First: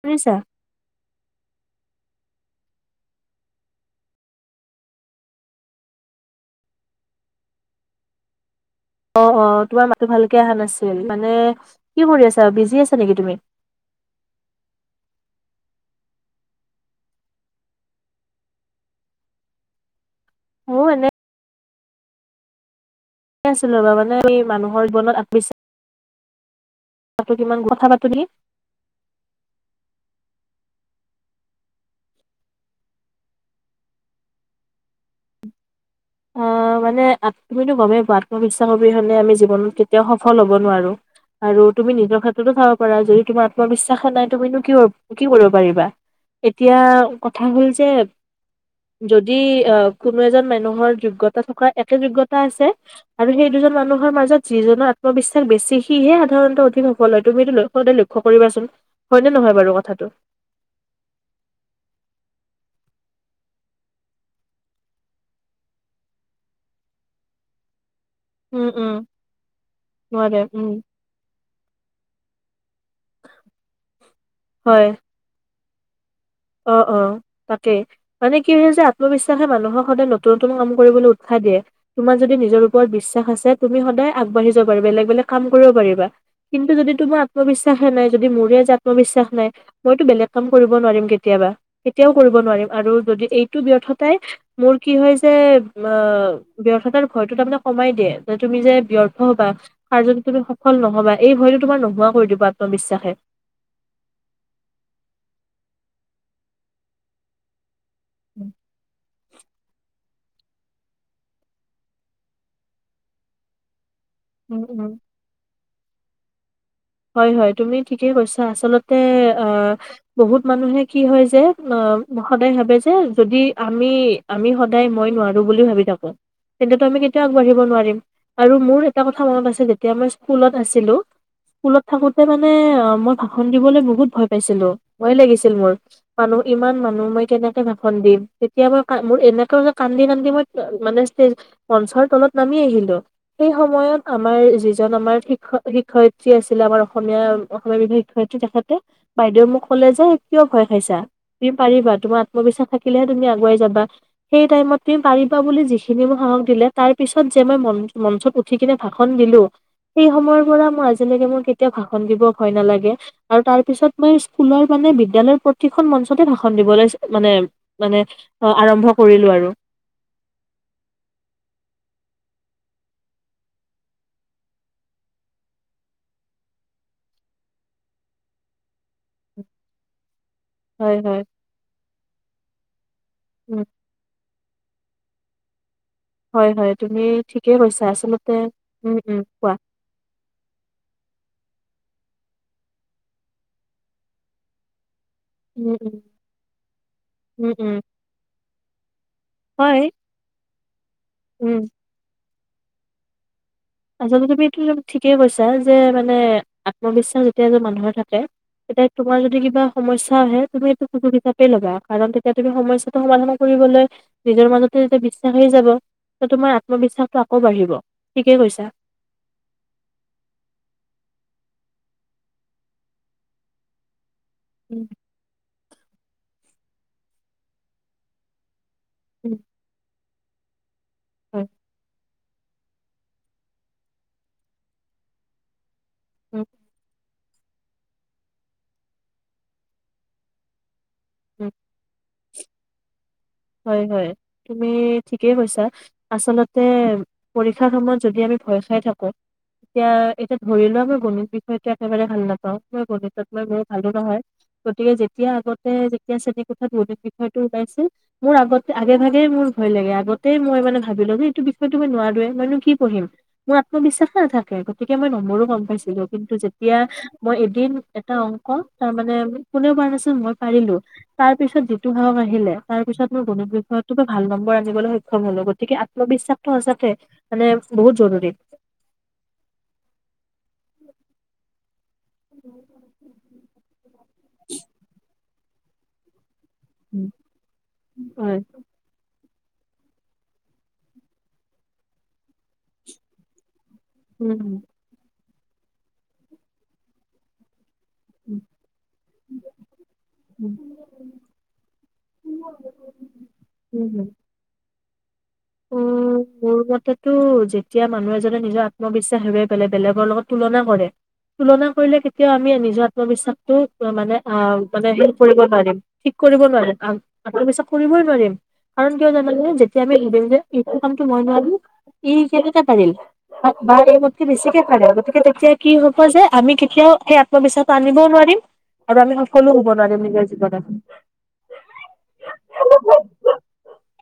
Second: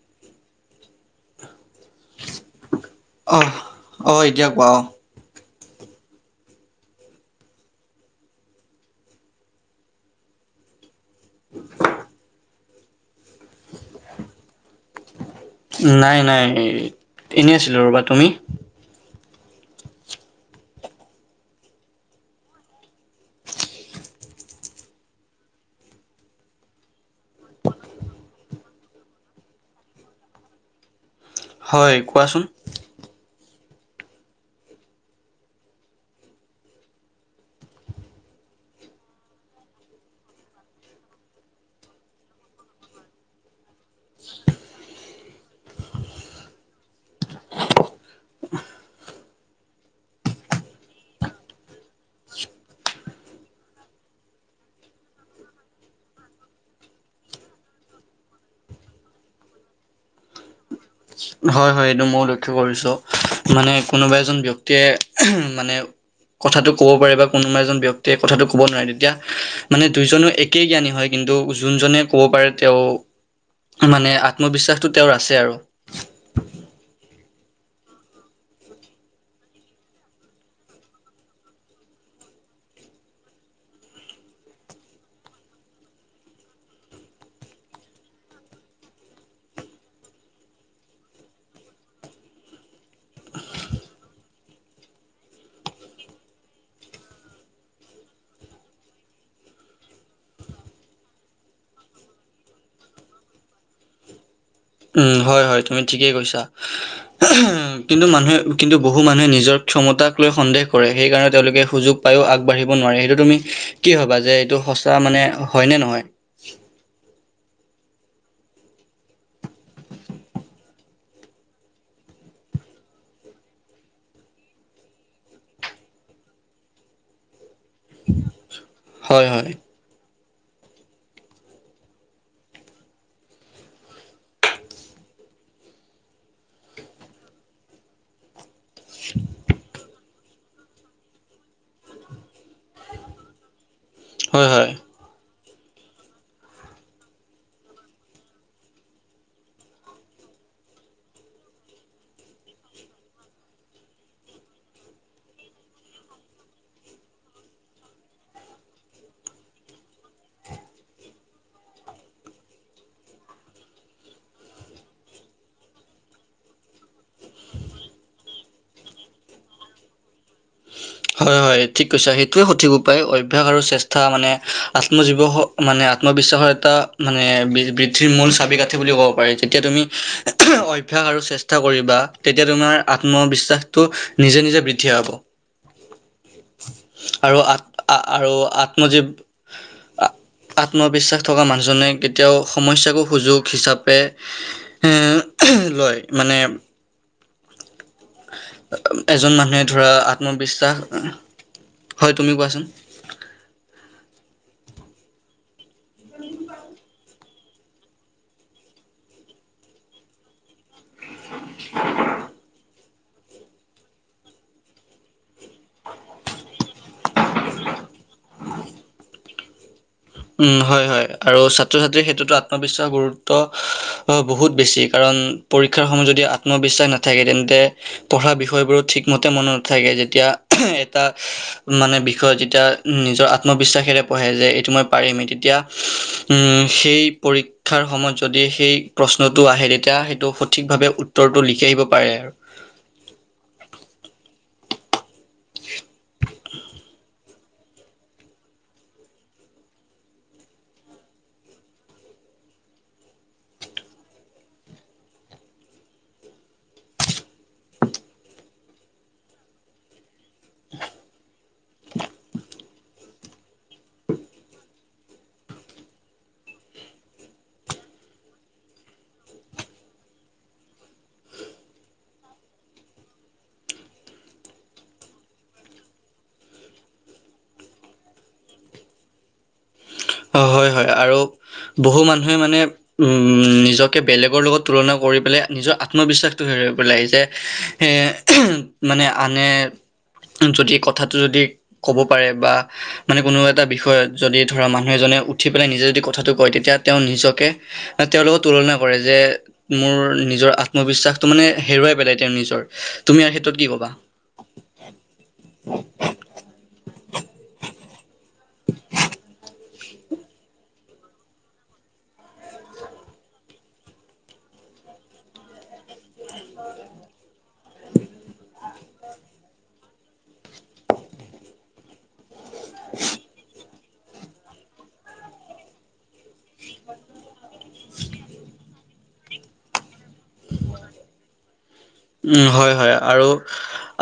শুনিছা? অ, অ, এতিয়া কোৱা। অ, অ, অ, তোমাৰ মাতো ভালকে অহা নাছিল, মানে কি কৰি আছা আৰু বিজি আছ নেকি তুমি? নাই, নাই, এনেই আছিলো, ৰ'বা তুমি? মইয়ো এনে। আছিল ৰব, মানে এই মানুহৰ জৱন আগ তাতো, কিমান কথা [unintelligible] হয়, কোৱাচোন? আহ, মানে তুমিতো গমেই পোৱা, আত্মবিশ্বাস অবি হ'লে আমি জীৱনত কেতিয়াও সফল হ'ব নোৱাৰো। আৰু তুমি নিজৰ ক্ষেততো চাব পাৰা, যদি তোমাৰ আত্মবিশ্বাস নাই, তুমিনো কি কি কৰিব পাৰিবা। এতিয়া কথা হ'ল যে, যদি আহ, কোনো এজন মানুহৰ যোগ্যতা থকা, একে যোগ্যতা আছে। আৰু সেই দুজন মানুহৰ মাজত যিজনৰ আত্মবিশ্বাস বেছি সিহে, সাধাৰণতে অধিক সফল [unintelligible] [inaudible] কৰিবাচোন হয়নে নহয় বাৰু কথাটো? হয়, হয়, এইটো মই লক্ষ কৰিছো, মানে কোনোবা এজন ব্যক্তিয়ে মানে কথাটো ক'ব পাৰে বা কোনোবা এজন ব্যক্তিয়ে কথাটো ক'ব উম, নোৱাৰে, উম, তেতিয়া মানে দুইজনো নোৱাৰে একেই উম। জ্ঞানী হয়। কিন্তু যোনজনে ক'ব পাৰে, তেওঁ মানে হয়। আত্মবিশ্বাসতটো তেওঁৰ আছে আৰু। অ, অ, তাতেই। মানে কি হৈছে, যে আত্মবিশ্বাসে মানুহক সদায় নতুন, নতুন কাম কৰিবলৈ উৎসাহ দিয়ে। তোমাৰ যদি নিজৰ ওপৰত বিশ্বাস আছে, তুমি সদায় আগাবাঢ়ি যাব পাৰিবা, বেলেগ বেলেগ কাম কৰিব পাৰিবা। কিন্তু যদি তোমাৰ আত্মবিশ্বাসে নাই, যদি মোৰে আজি আত্মবিশ্বাস নাই, মইতো বেলেগ কাম কৰিব নোৱাৰিম। কেতিয়াবা, কেতিয়াও কৰিব নোৱাৰিম আৰু যদি এইটো ব্যৰ্থতাই মোৰ কি হয়ছে, অ, ব্যৰ্থতাৰ ভয়টো তাৰমানে কমাই দিয়ে, যে তুমি যে ব্যৰ্থ হ'বা। আৰু যদি তুমি সফল নহ'বা, এই ভয়তো তোমাৰ নোহোৱা কৰি দিবা আত্মবিশ্বাসে। উম, হয়, হয়, তুমি ঠিকেই কৈছা, কিন্তু মানুহে উম, কিন্তু বহু মানুহে নিজৰ ক্ষমতাক লৈ সন্দেহ কৰে, সেইকাৰণে তেওঁলোকে সুযোগ পায়ো আগবাঢ়িব নোৱাৰে সেইটো তুমি কি ভবা? যে এইটো উম, উম। সঁচা মানে, হয়নে নহয়? হয়, হয়, তুমি ঠিকেই কৈছা, আচলতে অ, বহুত মানুহে কি হয় যে, অ, সদায় ভাবে যে যদি আমি আমি সদায় মই নোৱাৰো বুলিও ভাবি থাকো, তেন্তো আমি কেতিয়াও আগবাঢ়ি নোৱাৰিম। আৰু মোৰ এটা কথা হয় মনত হয় আছে, যেতিয়া মই ইস্কুলত আছিলো। ইস্কুলত থাকোতে মানে অ, মই ভাষণ দিবলৈ বহুত ভয় পাইছিলো, ভয় লাগিছিল মোৰ। মানুহ, ইমান মানুহ মই কেনেকে ভাষণ দিম। এতিয়া মই মোৰ এনেকে কান্দি, কান্দি, মই মানে ষ্টেজ, মঞ্চৰ, তলত নামি আহিলো। সেই সময়ত আমাৰ হয় হয় যিজন আমাৰ শিক্ষক শিক্ষয়িত্ৰী ত্ৰি আছিলে আমাৰ অসমীয়া, অসমীয়া বিভি শিক্ষয়িত্ৰী তেখেতে বাইদেউ মোক ক'লে যে কিয় ভয় খাইছা। তুমি পাৰিবা, তোমাৰ আত্মবিশ্বাস থাকিলেহে তুমি আগুৱাই যাবা। সেই টাইমত তুমি পাৰিবা বুলি যিখিনি মোক সাহস দিলে তাৰপিছত যে মই মন মঞ্চত উঠি কিনে ভাষণ দিলোঁ সেই সময়ৰ পৰা মই আজিলৈকে মোৰ কেতিয়াও ভাষণ দিব ভয় নালাগে। আৰু তাৰপিছত মই ইস্কুলৰ বিদ্যালয় প্ৰতিখন মঞ্চতে ভাষণ দিব লৈ মানে মানে অ' আৰম্ভ কৰিলোঁ আৰু। হয় হয় ঠিক কৈছা, সেইটোৱে সঠিক উপায় অভ্যায়স আৰু চেষ্টা মানে আত্মজীৱস মানে আত্মবিশ্বাস এটা মানে বৃদ্ধিৰ মূল চাবিক আঠি বুলি কওঁ কৰে যেতিয়া তুমি হয় অভ্যাস আৰু হয় চেষ্টা কৰিবা তেতিয়া তোমাৰ উম, আত্মবিশ্বাসটো নিজে নিজে বৃদ্ধি পাব। হয় হয়, তুমি আৰু ঠিকেই আত কৈছা, আ- আৰু আচলতে, উম, আত্মজীৱ উম, কোৱা। আত্মবিশ্বাস থকা মানুহজনে কেতিয়াও সমস্যাকো সুযোগ হিচাপে এ, উম উম লয় মানে উম, উম। এজন মানুহে হয় ধৰা আত্মবিশ্বাস উম। হয়, তুমি কোৱাচোন। আচলতে তুমি এইটো ত' ঠিকেই কৈছা যে মানে আত্মবিশ্বাস এতিয়া যে মানুহৰ থাকে, তেতিয়া তোমাৰ যদি কিবা সমস্যা আহে তুমি এইটো সু হিচাপে ল'বা কাৰণ তেতিয়া তুমি সমস্যা ত' সমাধান কৰিবলৈ নিজৰ মাজতে যেতিয়া বিশ্বাস আহি যাব ত' তোমাৰ আত্মবিশ্বাসটো আকৌ বাঢ়িব, ঠিকেই কৈছা। উম, হয় হয়, আৰু ছাত্ৰ ছাত্ৰীৰ ক্ষেত্ৰতো আত্মবিশ্বাস, গুৰুত্ব বহুত বেছি উম কাৰণ পৰীক্ষাৰ সময়ত যদি আত্মবিশ্বাস নাথাকে তেন্তে পঢ়া বিষয়বোৰত ঠিকমতে উম মনত নাথাকে, যেতিয়া এটা হয়। মানে বিষয়ত যেতিয়া নিজৰ আত্মবিশ্বাসেৰে পঢ়ে যে এইটো মই পাৰিমেই তেতিয়া উম, সেই পৰি ক্ষাৰ সময়ত যদি সেই প্ৰশ্নটো আহে তেতিয়া সেইটো সঠিকভাৱে উত্তৰটো উম লিখি আহিব পাৰে আৰু। হয় হয়, তুমি ঠিকেই কৈছা। আচলতে পৰীক্ষাৰ সময়ত যদি আমি ভয় খাই থাকোঁ এতিয়া এতিয়া ধৰি লোৱা মই গণিত বিষয়টো একেবাৰে ভাল নাপাওঁ, মই গণিতত মই বহুত ভালো নহয় গতিকে যেতিয়া আগতে যেতিয়া শ্ৰেণীকোঠাত গণিত বিষয়টো ওলাইছিল মোৰ আগতে, আগে ভাগে মোৰ ভয় লাগে, আগতে মই মানে ভাবিলোঁ যে এইটো বিষয়টো মই নোৱাৰোৱে মইনো কি পঢ়িম। মোৰ আত্মবিশ্বাস নাথাকে গতিকে মই নম্বৰো কম পাইছিলোঁ কিন্তু যেতিয়া মই এদিন এটা অংক তাৰমানে কোনেও পাৰা নাছিল মই পাৰিলোঁ তাৰপিছত যিটো সাহস আহিলে তাৰপিছত মোৰ গণিত বিষয়তো ভাল নম্বৰ আনিবলৈ সক্ষম হ'লোঁ গতিকে আত্মবিশ্বাসটো সচাকে মানে বহুত জৰুৰী। অ', হয় হয় আৰু বহু মানুহে মানে উম, নিজকে বেলেগৰ লগত তুলনা কৰি পেলাই নিজৰ আত্মবিশ্বাসটো হেৰুৱাই পেলাই যে হয় মানে আনে যদি কথাটো যদি ক'ব পাৰে বা মানে কোনো এটা বিষয়ত উম, যদি উম, ধৰা মানুহ এজনে উঠি পেলাই নিজে যদি কথাটো কয় তেতিয়া তেওঁ নিজকে তেওঁৰ লগত তুলনা কৰে যে মোৰ, নিজৰ উম, আত্মবিশ্বাসটো মানে হেৰুৱাই পেলাই তেওঁৰ নিজৰ, তুমি ইয়াৰ ক্ষেত্ৰত কি ক'বা? উম, উম, [inaudible] মোৰ মতেতো, যেতিয়া মানুহ এজনে নিজৰ আত্মবিশ্বাস হেৰুৱাই পেলায়, বেলেগৰ লগত তুলনা কৰে তুলনা কৰিলে, কেতিয়াও আমি নিজৰ আত্মবিশ্বাসটো মানে, মানে, হ্প কৰিব নোৱাৰিম। ঠিক কৰিব নোৱাৰিম, [unintelligible] কৰিবই নোৱাৰিম। কাৰণ, কিয় জানা যেতিয়া আমি টো কামটো মই নোৱাৰিলোঁ, ই কেনেকে পাৰিল। বা এই মুটকে বেছিকে পাৰে, গতিকে তেতিয়া কি হ'ব যে, আমি কেতিয়াও সেই আত্মবিশ্বাস আনিবও নোৱাৰিম। আৰু আমি সফলো হ'ব নোৱাৰিম, নিজৰ জীৱনত। উম, হয়, হয়, আৰু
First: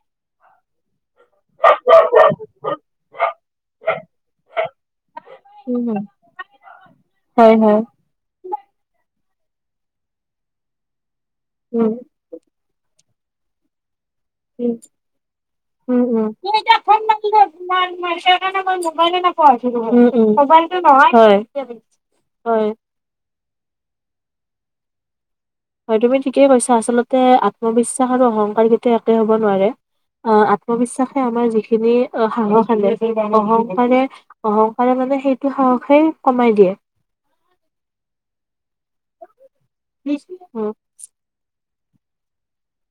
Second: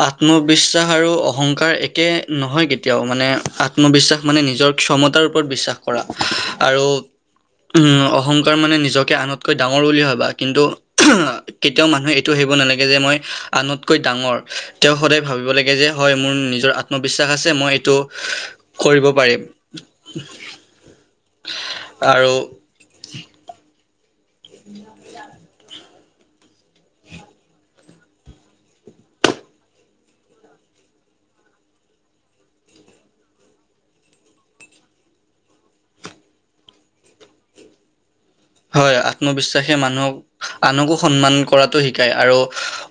আত্মবিশ্বাস আৰু অহংকাৰ একে নহয় কেতিয়াও মানে, আত্মবিশ্বাস মানে নিজৰ ক্ষমতাৰ ওপৰত বিশ্বাস। উম, কৰা, আৰু হয়, হয়। অহং অহংকাৰ মানে নিজকে, আনতকৈ ডাঙৰ বুলি ভাবা, কিন্তু কেতিয়াও উম, মানুহে এইটো ভাবিব নালাগে। এই যে মই আনতকৈ ডাঙৰ। উম, তেওঁ সদায় ভাবিব লাগে যে, উম, হয় উম। মোৰ তুমি নিজৰ এতিয়া ফোন আত্মবিশ্বাস মাৰিলে আছে মই এইটো কৰিব পাৰিম। মোবাইলতটো নহোৱা, হয়। আৰু। হয় [inaudible] হয়, তুমি ঠিকেই কৈছা, আচলতে আত্মবিশ্বাস, আৰু অহংকাৰ কেতিয়াও একে হ'ব নোৱাৰে। অ', আত্মবিশ্বাসে আমাৰ, যিখিনি সাহস আনে, অহংকাৰে অহংকাৰে মানে, সেইটো সাহসে কমাই দিয়ে। হয়, আত্মবিশ্বাসে মানুহক উম, আনকো সন্মান কৰাতো শিকায়। আৰু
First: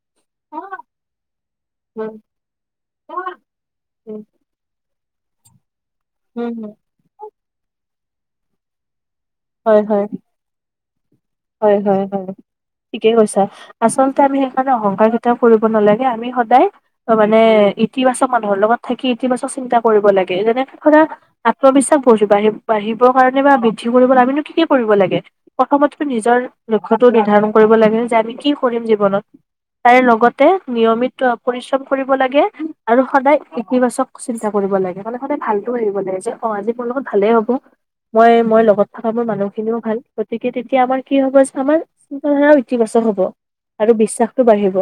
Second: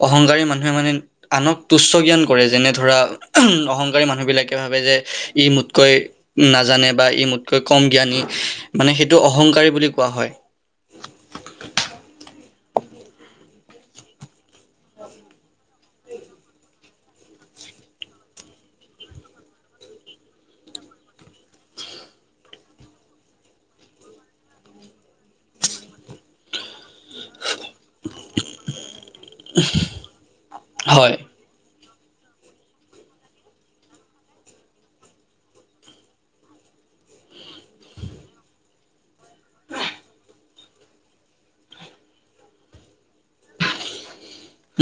অহংকাৰী মানুহে মানে, আনক তুচ্চ উম, জ্ঞান কৰে, যেনে ধৰা অহংকাৰী উম, মানুহবিলাক ভাবে যে, ই মোতকৈ উম, নাজানে বা ই মোতকৈ কম জ্ঞানী। মানে সেইটো অহংকাৰী বুলি কোৱা হয়। হয়, হয়, হয়। ঠিকে কৈছা, আচলতে আমি সেইকাৰণে অহংকাৰ কেতিয়াও কৰিব নালাগে, আমি সদায় মানে, ইতিবাচক মানুহৰ লগত থাকি, ইতিবাচক চিন্তা কৰিব লাগে যেনে ধৰা আত্মবিশ্বাস ব বাঢ় বাঢ়িবৰ কাৰণে বা বৃদ্ধি কৰিব বাবে আমিনু কি কি কৰিব লাগে, প্ৰথমতে নিজৰ লক্ষ্যতো নিৰ্ধাৰণ কৰিব লাগে। যে আমি কি কৰিম জীৱনত, তাৰে লগতে হয় নিয়মিত পৰিশ্ৰম কৰিব লাগে, আৰু সদায় ইতিবাচক চিন্তা কৰিব লাগে, মানে সদায় ভালটো ভাবিব লাগে যে অ', আজি মোৰ লগত ভালেই হ'ব, মই, মই লগত থকা মোৰ মানুহখিনিও ভাল, গতিকে এতিয়া আমাৰ কি হ'ব যে, আমাৰ চিন্তাধাৰাও ইতিবাচক হ'ব, আৰু বিশ্বাস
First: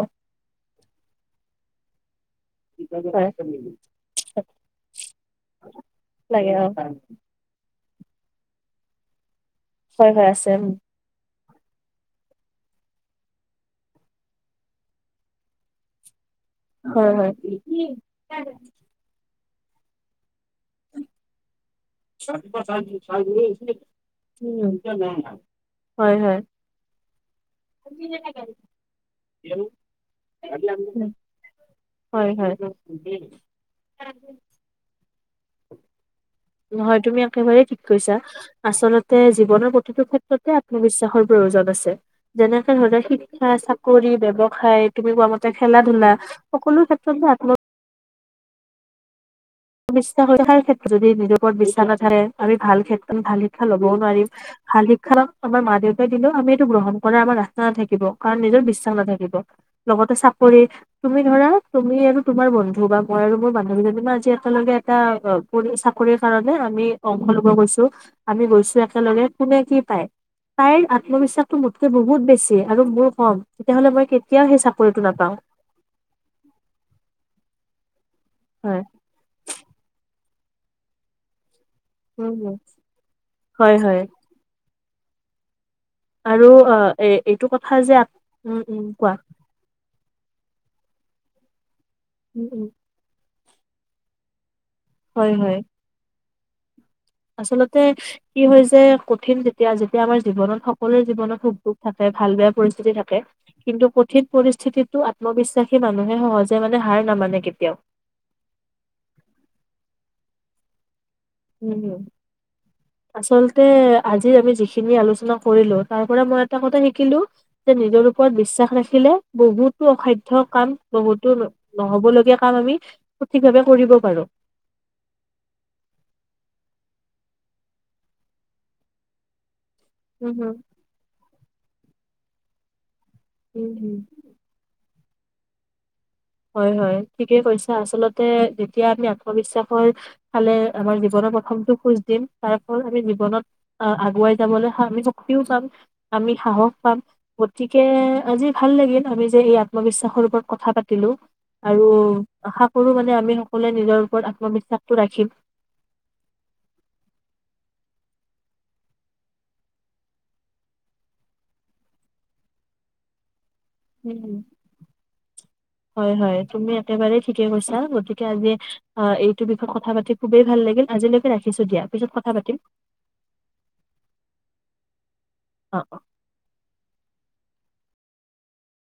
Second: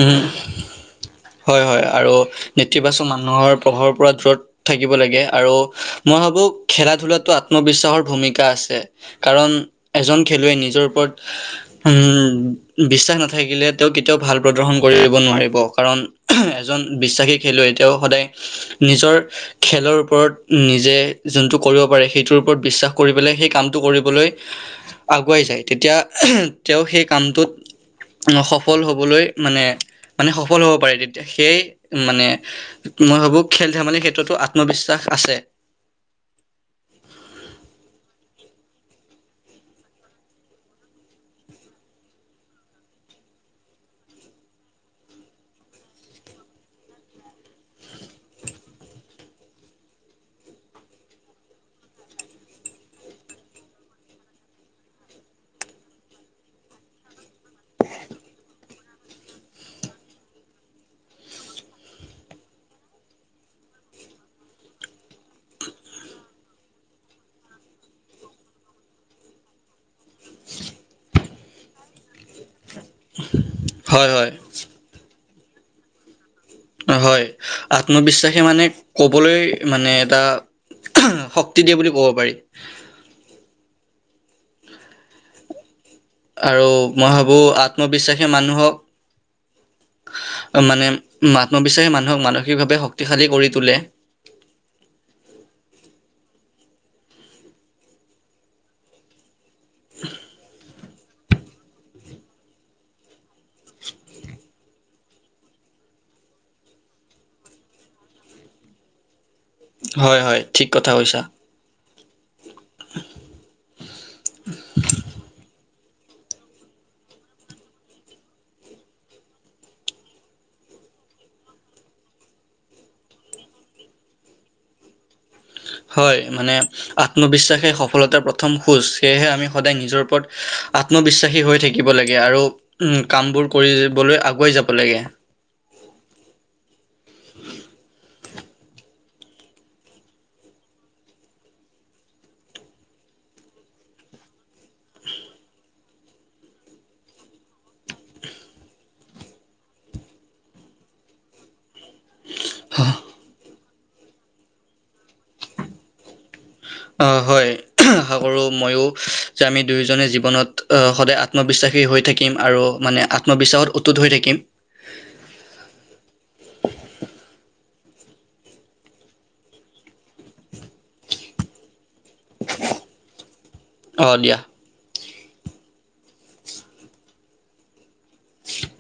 উম, হয়, হয়, আৰু নেতিবাচক হয় মানুহৰ প্ৰভাৱৰ পৰা দূৰত থাকিব লাগে, আৰু মই ভাবো লাগে অ খেলা-ধূলাতো আ আত্মবিশ্বাসৰ ভূমিকা আছে, কাৰণ হয় এজন হয় আছে খেলুৱৈ উম নিজৰ ওপৰত উম, বিশ্বাস নাথাকিলেটো কেতিয়াও ভাল প্ৰদৰ্শন কৰিব নোৱাৰিব, কাৰণ এজন হয় হয় বিশ্বাসী খেলুৱৈ তেওঁ সদায় নিজৰ খেলৰ ওপৰত, নিজে যোনটো কৰিব পাৰে, সেইটোৰ ওপৰত বিশ্বাস কৰি পেলাই, সেই কামটো কৰিবলৈ উম আগুৱাই যায়। তেতিয়া হয় হয় তেওঁ সেই কামটোত, সফল হ'বলৈ মানে, মানে, সফল হ'ব পাৰে তেতিয়া, সেই মানে হয় হয় মই ভাবো, খেল-ধেমালিৰ ক্ষেত্ৰতো, আত্মবিশ্বাস আছে। হয়, তুমি একেবাৰেই ঠিক কৈছা। আচলতে, জীৱনৰ প্ৰতিটো ক্ষেত্ৰতে আত্মবিশ্বাসৰ প্ৰয়োজন আছে। যেনেকে ধৰি লোৱা শিক্ষা, চাকৰি, ব্যৱসায় তুমি কোৱা মতে খেলা ধূলা। সকলো ক্ষেত্ৰত আ [unintelligible] যদি নিজৰ ওপৰত বিশ্বাস নাথাকে, আমি ক্ষে আমি ভাল শিক্ষা ল'বও নোৱাৰিম। ভাল শিক্ষা আমাৰ মা দেউতাই দিলেও আমি এইটো গ্ৰহণ কৰা আমাৰ ৰাস্তা নাথাকিব, কাৰণ নিজৰ বিশ্বাস নাথাকিব। লগতে চাকৰি, তুমি ধৰা, তুমি আৰু তোমাৰ বন্ধু বা মই আৰু মোৰ বান্ধৱীজনী মই আজি একেলগে এটা কৰি চাকৰিৰ কাৰণে আমি অংশ ল'ব গৈছোঁ। আমি গৈছোঁ একেলগে কোনে কি পায়? তাইৰ আত্মবিশ্বাসটো মোতকে বহুত বেছি আৰু মোৰ কম, তেতিয়াহ'লে মই হয় হয় কেতিয়াও সেই চাকৰিটো নাপাওঁ। হয়, আত্মবিশ্বাসে মানে হয় ক ক'লৈ মানে এটা, শক্তি দিয়ে বুলি ক'ব উম, পাৰি হম, হয়, হয়। আৰু অ', এ মই ভাবোঁ এইটো কথা যে আপ আত্মবিশ্বাসে উম, মানুহক উম, কোৱা। মানে আত্মবিশ্বাসে মানুহক উম, উম। মানসিকভাৱে শক্তিশালী কৰি তোলে। হয়, হয়। আচলতে কি হৈছে, কঠিন যেতিয়া, যেতিয়া আমাৰ জীৱনত সক সকলোৰে জীৱনত সুখ দুখ থাকে ভাল বেয়া পৰিস্থিতি থাকে। কিন্তু কঠিন পৰিস্থিতিটো আত্মবিশ্বাসী মানুহে সহজে মানে হাৰ নামানে কেতিয়াও। হয় হয় ঠিক কথা কৈছা। উম, হম, আচলতে আজি আমি যিখিনি আলোচনা কৰিলোঁ তাৰ পৰা মই এটা কথা শিকিলোঁ যে নিজৰ ওপৰত বিশ্বাস ৰাখিলে, বহুতো অসাধ্য কাম বহুতো নহ'ব লগগীয়া কাম আমি সঠিক ভাৱে কৰিব পাৰোঁ। হয় মানে আত্মবিশ্বাসে সফলতাৰ প্ৰথম খোজ সেয়েহে আমি সদায় নিজৰ উম, হুম, ওপৰত আত্মবিশ্বাসী হৈ থাকিব লাগে আৰু উম, কামবোৰ উম, হুম। কৰিবলৈ আগুৱাই যাব লাগে। হয়, হয় ঠিকে কৈছা, আচলতে যেতিয়া আমি আত্মবিশ্বাসৰ ফালে আমাৰ জীৱনৰ প্ৰথমটো খোজ দিম, তাৰ ফল আমি জীৱনত অ' আগুৱাই যাবলৈ আমি শক্তিও পাম আমি সাহস পাম, গতিকে আজি ভাল লাগিল আমি যে এই আত্মবিশ্বাসৰ ওপৰত কথা পাত [unintelligible] আৰু আশা কৰোঁ মানে আমি সকলোৱে নিজৰ ওপৰত আত্মবিশ্বাসটো ৰাখিম। অ' হয়। আশা কৰোঁ ময়ো যে আমি দুয়োজনে জীৱনত সদায় আত্মবিশ্বাসী হৈ থাকিম আৰু মানে আ [unintelligible] উম। [inaudible] হয়, হয় তুমি একেবাৰেই ঠিকে কৈছা গতিকে আজি অ' এইটো বিষয়ত কথা পাতি খুবেই ভাল লাগিল, আজিলৈকে ৰাখিছোঁ দিয়া পিছত কথা পাতিম। অ' দিয়া। অ', অ'। [inaudible]